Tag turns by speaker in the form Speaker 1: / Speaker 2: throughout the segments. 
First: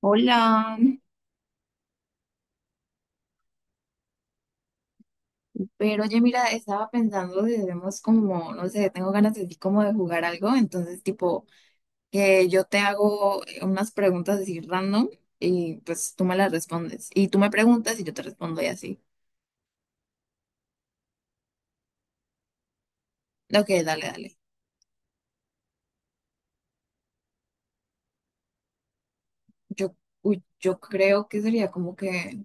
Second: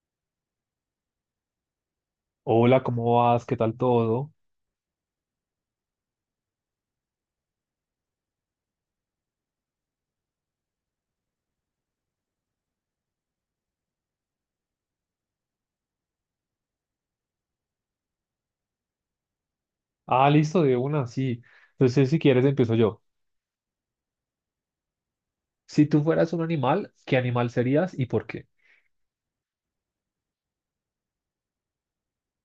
Speaker 1: Hola,
Speaker 2: Hola, ¿cómo vas? ¿Qué tal todo?
Speaker 1: pero oye, mira, estaba pensando si debemos como, no sé, tengo ganas así como de jugar algo, entonces tipo que yo te hago unas preguntas así random y pues tú me las respondes y tú me preguntas y yo te respondo y así.
Speaker 2: Ah, listo, de una, sí. Entonces, si quieres, empiezo yo.
Speaker 1: Ok, dale, dale.
Speaker 2: Si tú fueras un animal, ¿qué animal serías y por qué?
Speaker 1: Yo, uy, yo creo que sería como que,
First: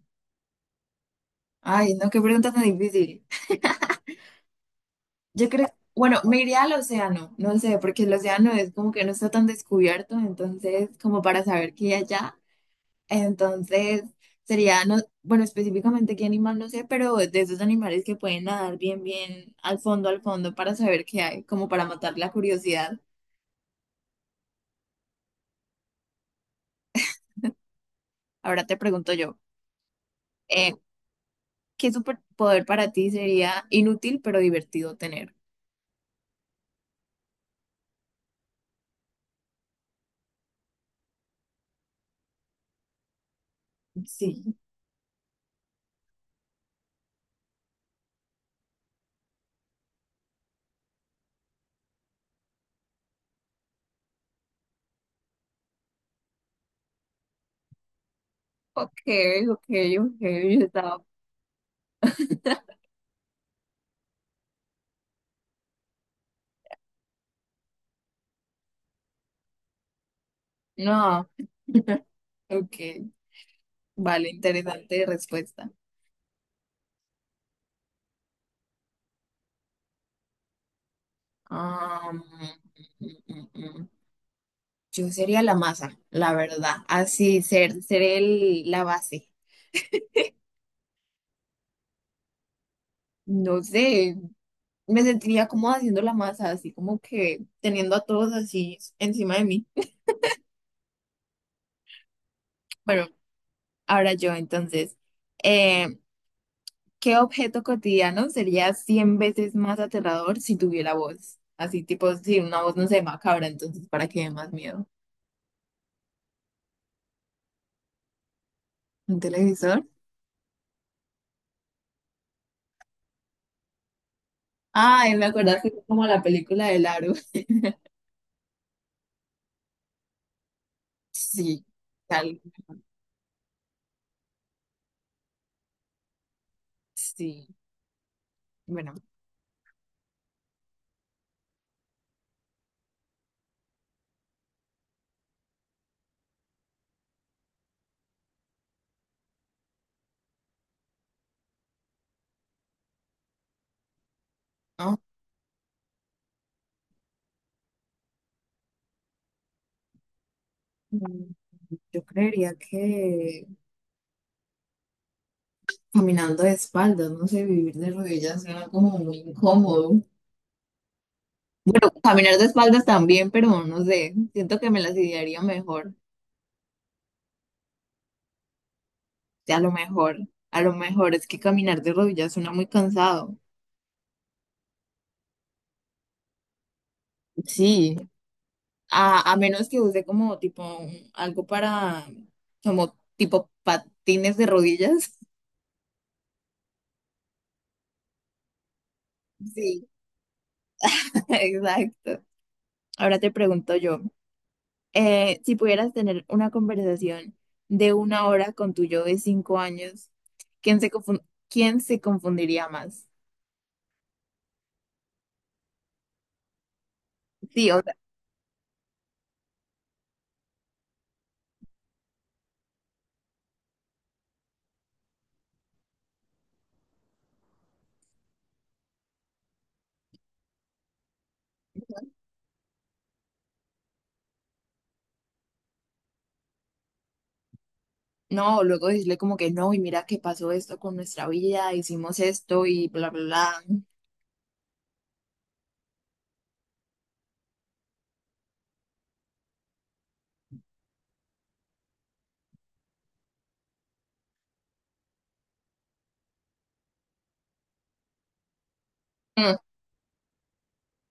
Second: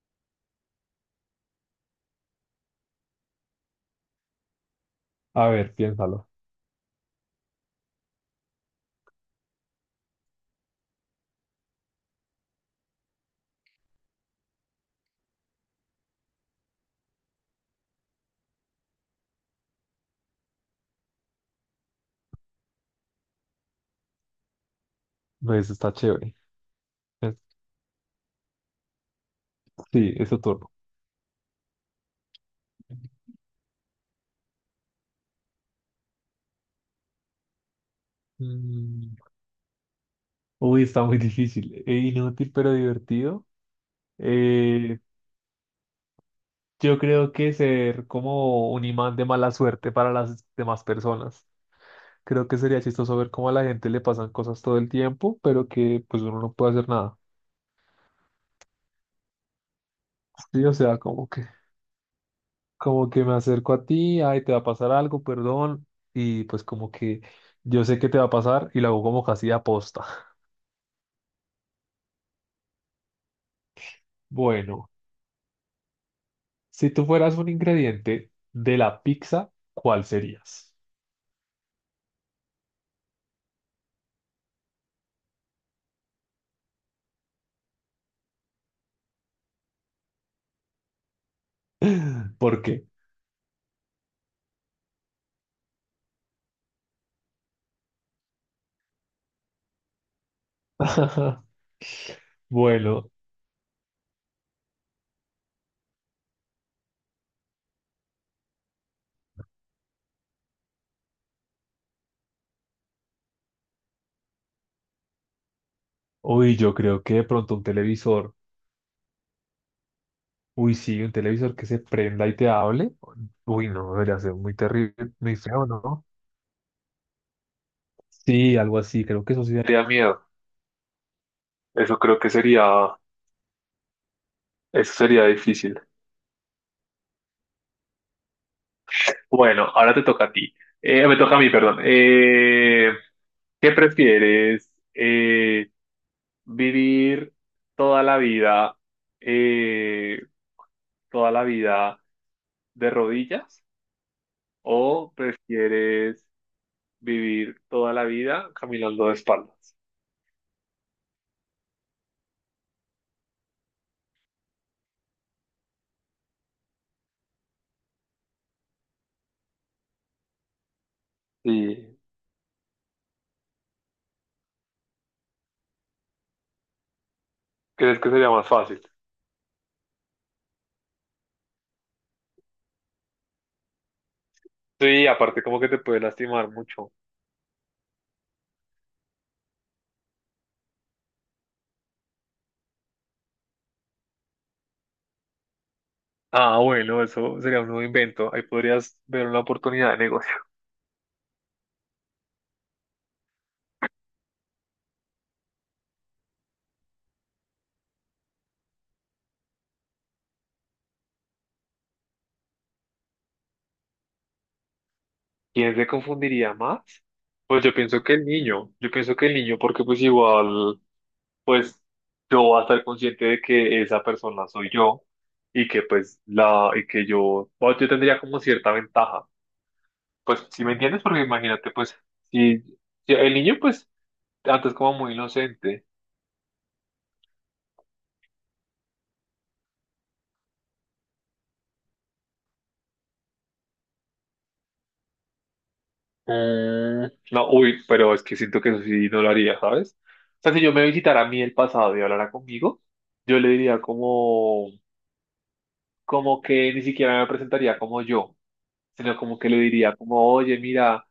Speaker 1: ay, no, qué pregunta tan difícil.
Speaker 2: A
Speaker 1: Yo creo,
Speaker 2: ver,
Speaker 1: bueno,
Speaker 2: piénsalo.
Speaker 1: me iría al océano, no sé, porque el océano es como que no está tan descubierto, entonces como para saber qué hay allá. Entonces, sería, no, bueno, específicamente qué animal no sé, pero de esos animales que pueden nadar bien, bien al fondo para saber qué hay, como para matar la curiosidad.
Speaker 2: No, eso está chévere. Es-
Speaker 1: Ahora te pregunto yo.
Speaker 2: Sí, es tu turno.
Speaker 1: eh, ¿Qué superpoder para ti sería inútil pero divertido tener?
Speaker 2: Mm, Uy, está muy difícil. E inútil, pero divertido.
Speaker 1: Sí.
Speaker 2: Eh, yo creo que ser como un imán de mala suerte para las demás personas. Creo que sería chistoso ver cómo a la gente le pasan cosas todo el tiempo, pero que pues uno no puede hacer nada.
Speaker 1: Ok, ok, ok,
Speaker 2: Sí, o sea,
Speaker 1: estaba-
Speaker 2: como que como que me acerco a ti, ay, te va a pasar algo, perdón, y pues como que yo sé que te va a pasar y lo hago como casi aposta.
Speaker 1: No, ok, vale,
Speaker 2: Bueno,
Speaker 1: interesante respuesta.
Speaker 2: si tú fueras un ingrediente de la pizza, ¿cuál serías?
Speaker 1: Ah, mm, mm, mm, mm. Yo sería la masa, la verdad, así ser, la base.
Speaker 2: ¿Por qué?
Speaker 1: No sé, me sentiría como haciendo la masa, así como que teniendo a todos así encima de mí. Bueno,
Speaker 2: Bueno,
Speaker 1: ahora yo entonces, eh, ¿qué objeto cotidiano sería 100 veces más aterrador si tuviera voz? Así tipo, si una voz no se macabra, entonces ¿para qué dé más miedo?
Speaker 2: uy, yo creo que de pronto un televisor,
Speaker 1: ¿Un televisor?
Speaker 2: uy, sí, un televisor que se prenda y te hable, uy, no, debería ser muy terrible,
Speaker 1: Ay, me
Speaker 2: muy feo,
Speaker 1: acordaste como
Speaker 2: ¿no?
Speaker 1: la película del Aro.
Speaker 2: Sí, algo así, creo que eso sí daría miedo.
Speaker 1: Sí,
Speaker 2: Eso creo que
Speaker 1: tal,
Speaker 2: sería, eso sería difícil.
Speaker 1: sí, bueno,
Speaker 2: Bueno, ahora te toca a ti. Me toca a mí, perdón. ¿Qué prefieres? ¿Vivir toda la vida, eh, toda la vida de rodillas
Speaker 1: no,
Speaker 2: o prefieres vivir toda la vida caminando de espaldas?
Speaker 1: mm, yo creería que... Caminando de espaldas, no sé, vivir de rodillas suena como muy incómodo.
Speaker 2: ¿Y
Speaker 1: Caminar de espaldas también, pero no sé, siento que me las idearía mejor.
Speaker 2: crees que sería más fácil?
Speaker 1: Sí, a lo mejor es que caminar de rodillas suena muy cansado.
Speaker 2: Sí, aparte como que te puede lastimar mucho.
Speaker 1: Sí, a menos que use como tipo un- algo para, como tipo patines de rodillas.
Speaker 2: Ah, bueno, eso sería un nuevo invento. Ahí podrías ver una
Speaker 1: Sí,
Speaker 2: oportunidad de negocio.
Speaker 1: exacto. Ahora te pregunto yo. Si pudieras tener una conversación de una hora con tu yo de cinco años, ¿quién se confun- quién se confundiría más?
Speaker 2: ¿Quién se confundiría más? Pues
Speaker 1: Sí,
Speaker 2: yo
Speaker 1: o sea,
Speaker 2: pienso que el niño, yo pienso que el niño, porque pues igual, pues yo voy a estar consciente de que esa persona soy yo y que pues la, y que yo, bueno, yo tendría como cierta ventaja. Pues si me entiendes, porque imagínate, pues si el niño pues antes como muy inocente.
Speaker 1: no, luego decirle como que no, y mira que pasó esto con nuestra vida, hicimos esto y bla, bla, bla.
Speaker 2: Mm, no, uy, pero es que siento que eso sí no lo haría, ¿sabes? O sea, si yo me visitara a mí el pasado y hablara conmigo, yo le diría como... como que ni siquiera me presentaría como yo, sino como que
Speaker 1: Mm,
Speaker 2: le diría como, oye, mira,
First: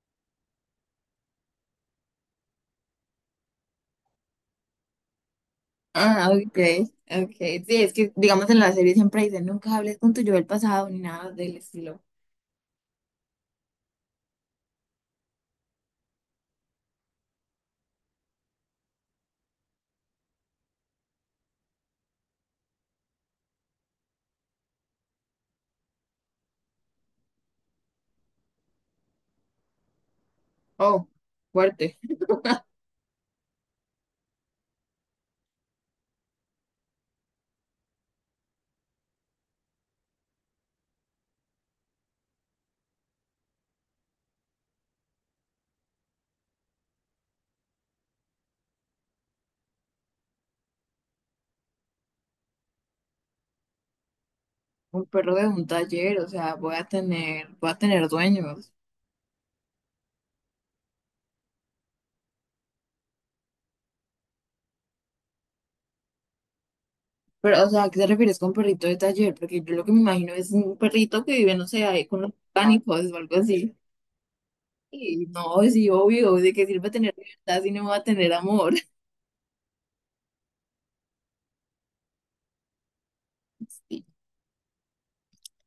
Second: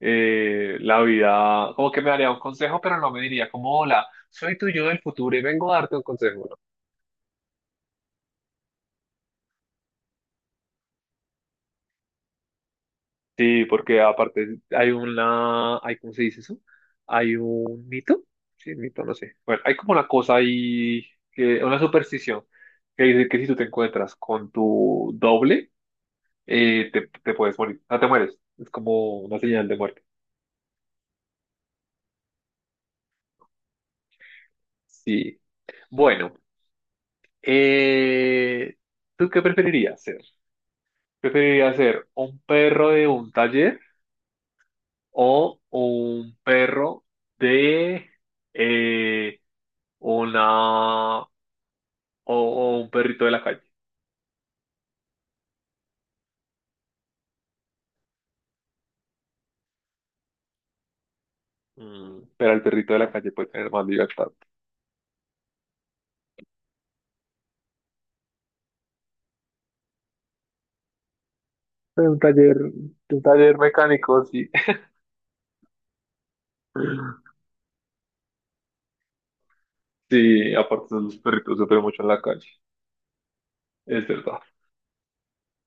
Speaker 2: la vida, como que me daría un consejo, pero no me diría como, hola, soy tu yo del futuro y vengo a darte un
Speaker 1: ah,
Speaker 2: consejo, ¿no?
Speaker 1: ok, ok. Sí, es que digamos en la serie siempre dicen nunca hables con tu yo del pasado ni nada del estilo.
Speaker 2: Sí, porque aparte hay una, hay, ¿cómo se dice eso? Hay un mito, sí, mito, no sé. Bueno, hay como una cosa ahí, que, una superstición, que dice que si tú te encuentras con tu doble, te puedes morir, no te mueres, es como una señal de muerte.
Speaker 1: Oh, fuerte.
Speaker 2: Sí. Bueno, eh, ¿tú qué preferirías ser? ¿Preferirías ser un perro de un taller o un perro de eh, una o un perrito de la calle?
Speaker 1: Un perro de un taller, o sea, voy a tener dueños.
Speaker 2: Mm, pero el perrito de la calle puede tener más libertad.
Speaker 1: Pero, o sea, ¿a qué te refieres con perrito de taller? Porque yo lo que me imagino es un perrito que vive, no sé, ahí con los pánicos o
Speaker 2: De un
Speaker 1: algo
Speaker 2: taller
Speaker 1: así.
Speaker 2: mecánico, sí.
Speaker 1: Y no, sí, obvio, ¿de qué sirve tener libertad si no va a tener amor?
Speaker 2: Sí, aparte los perritos sufren mucho en la calle.
Speaker 1: Sí.
Speaker 2: Es verdad.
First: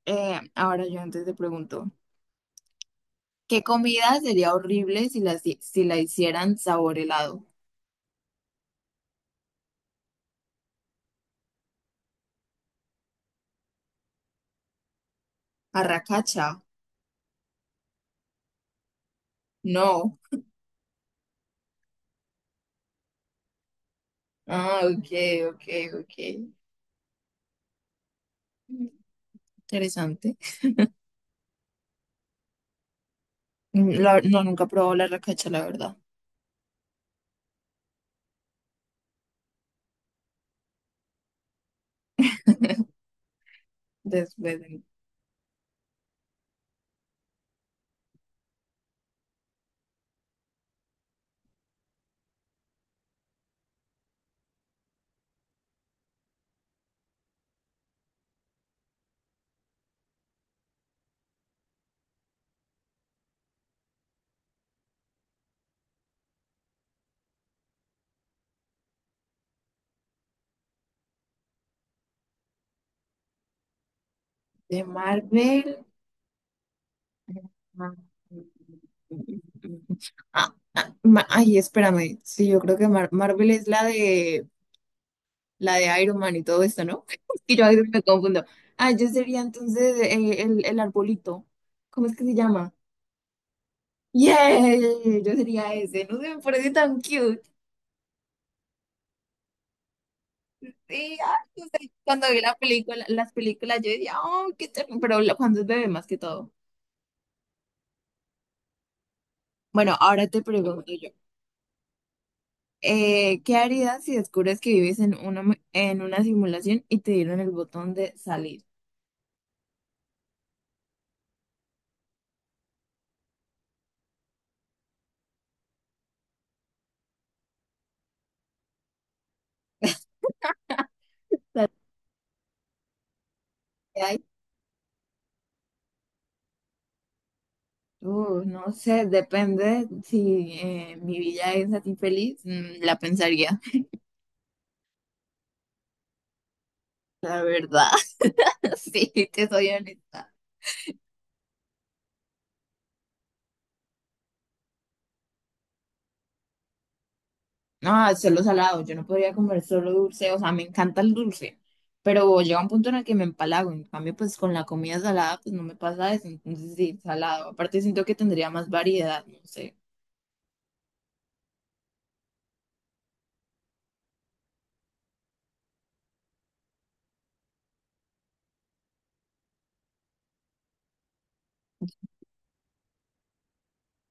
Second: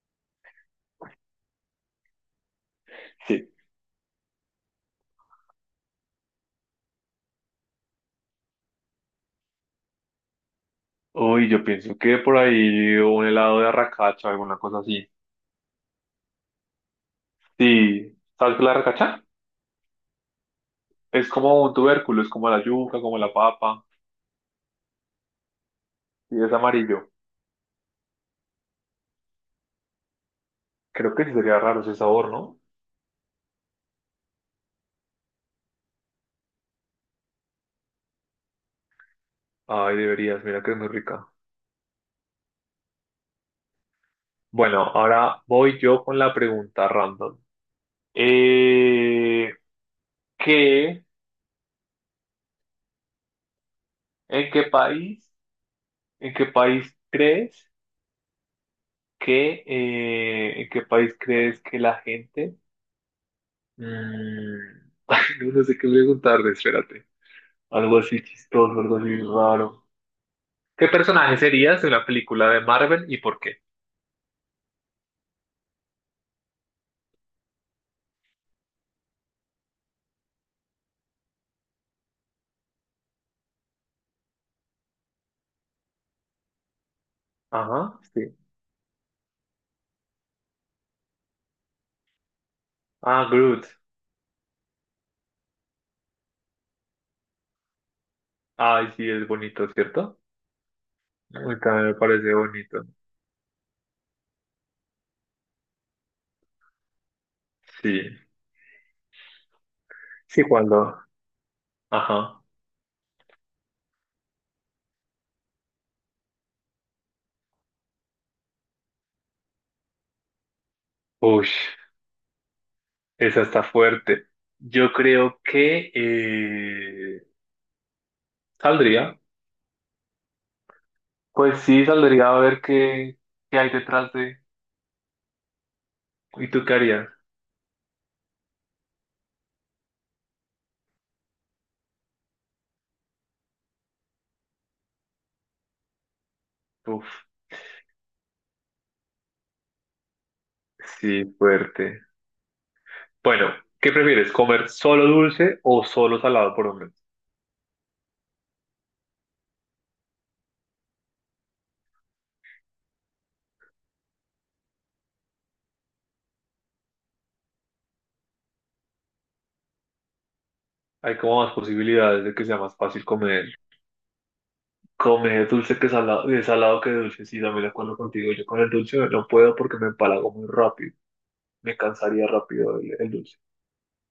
Speaker 1: Ahora yo antes te pregunto,
Speaker 2: Sí.
Speaker 1: ¿qué comida sería horrible si la, si la hicieran sabor helado?
Speaker 2: Uy, yo pienso que por ahí un helado de arracacha o alguna cosa así.
Speaker 1: ¿Arracacha?
Speaker 2: Sí, ¿sabes qué es la arracacha?
Speaker 1: No.
Speaker 2: Es como un tubérculo, es como la yuca, como la papa,
Speaker 1: Ah, ok, ok, ok.
Speaker 2: y es amarillo.
Speaker 1: Interesante.
Speaker 2: Creo que sí sería raro ese sabor, ¿no?
Speaker 1: No, nunca he probado la arracacha, la verdad.
Speaker 2: Ay, deberías, mira que es muy rica.
Speaker 1: Después
Speaker 2: Bueno, ahora voy yo con la pregunta random. Eh, ¿Qué, en qué país, en qué país crees que, en qué país crees que la gente... Mm, no, no sé qué preguntarle, espérate. Algo así chistoso, algo así raro. ¿Qué personaje serías en la película de Marvel y por qué?
Speaker 1: de Marvel. Ah, ah, ma- ay, espérame. Sí, yo creo que Marvel es la de Iron Man y todo esto, ¿no? Es que yo a veces
Speaker 2: Ajá,
Speaker 1: me
Speaker 2: sí.
Speaker 1: confundo. Ah, yo sería entonces el arbolito. ¿Cómo es que se llama?
Speaker 2: Ah, Groot.
Speaker 1: ¡Yay! Yo sería ese. No sé, me parece tan cute.
Speaker 2: Ay, sí, es bonito, ¿cierto?
Speaker 1: Sí,
Speaker 2: A
Speaker 1: ay,
Speaker 2: mí
Speaker 1: no
Speaker 2: también
Speaker 1: sé,
Speaker 2: me
Speaker 1: cuando
Speaker 2: parece
Speaker 1: vi la
Speaker 2: bonito.
Speaker 1: película, las películas, yo decía, oh, qué ternura. Pero la- cuando es bebé más que todo.
Speaker 2: Sí.
Speaker 1: Bueno, ahora te
Speaker 2: Sí,
Speaker 1: pregunto
Speaker 2: cuando.
Speaker 1: yo.
Speaker 2: Ajá.
Speaker 1: ¿Qué harías si descubres que vives en una, mu- en una simulación y te dieron el botón de salir?
Speaker 2: Uy, esa está fuerte. Yo creo que saldría. Pues
Speaker 1: ¿Salir
Speaker 2: sí, saldría a ver qué, qué hay
Speaker 1: de
Speaker 2: detrás
Speaker 1: ahí?
Speaker 2: de. ¿Y tú qué harías?
Speaker 1: No sé, depende si mi vida es así feliz, la pensaría,
Speaker 2: Uf,
Speaker 1: la verdad, sí, te soy honesta.
Speaker 2: sí, fuerte. Bueno, ¿qué prefieres? ¿Comer solo dulce o solo salado por hombre?
Speaker 1: No, solo salado, yo no podría comer solo dulce, o sea, me encanta el dulce, pero llega un punto en el que me empalago, en cambio, pues con la comida salada, pues no me pasa eso, entonces sí, salado. Aparte siento que tendría más variedad, no sé.
Speaker 2: Hay como más posibilidades de que sea más fácil comer, comer dulce que salado, de salado que dulce. Sí, también de acuerdo contigo. Yo con el dulce no puedo porque me empalago muy rápido. Me cansaría rápido el dulce.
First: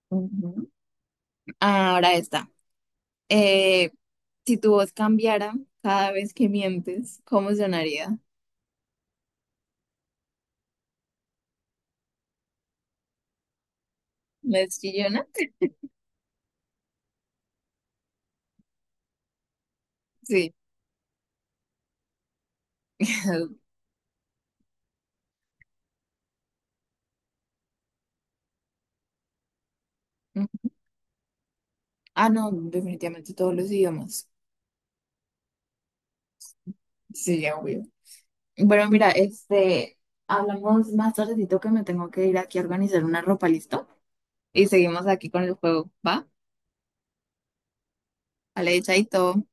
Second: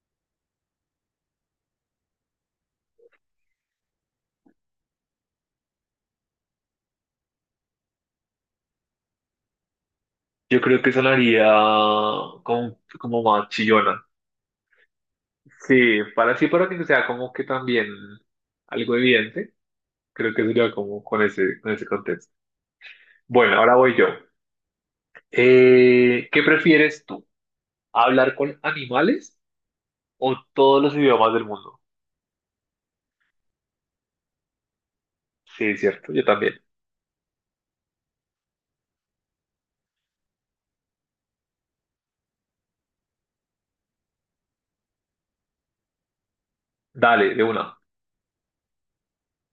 Speaker 1: Ujú. Ahora está. Eh, si tu voz cambiara cada vez que mientes, ¿cómo sonaría?
Speaker 2: Yo creo que sonaría como, como más chillona.
Speaker 1: ¿Más chillona?
Speaker 2: Sí, para sí, para que sea como que también algo evidente. Creo que
Speaker 1: Sí.
Speaker 2: sería como con ese contexto. Bueno, ahora voy yo. ¿Qué prefieres tú? ¿Hablar con animales o todos los idiomas del mundo?
Speaker 1: Ah, no, definitivamente todos los idiomas.
Speaker 2: Sí, es cierto, yo también.
Speaker 1: Sí, ya obvio. Bueno, mira, este, hablamos más tardecito que me tengo que ir aquí a organizar una ropa, ¿listo? Y seguimos aquí con el juego, ¿va?
Speaker 2: Dale, de una.
Speaker 1: Vale, chaito.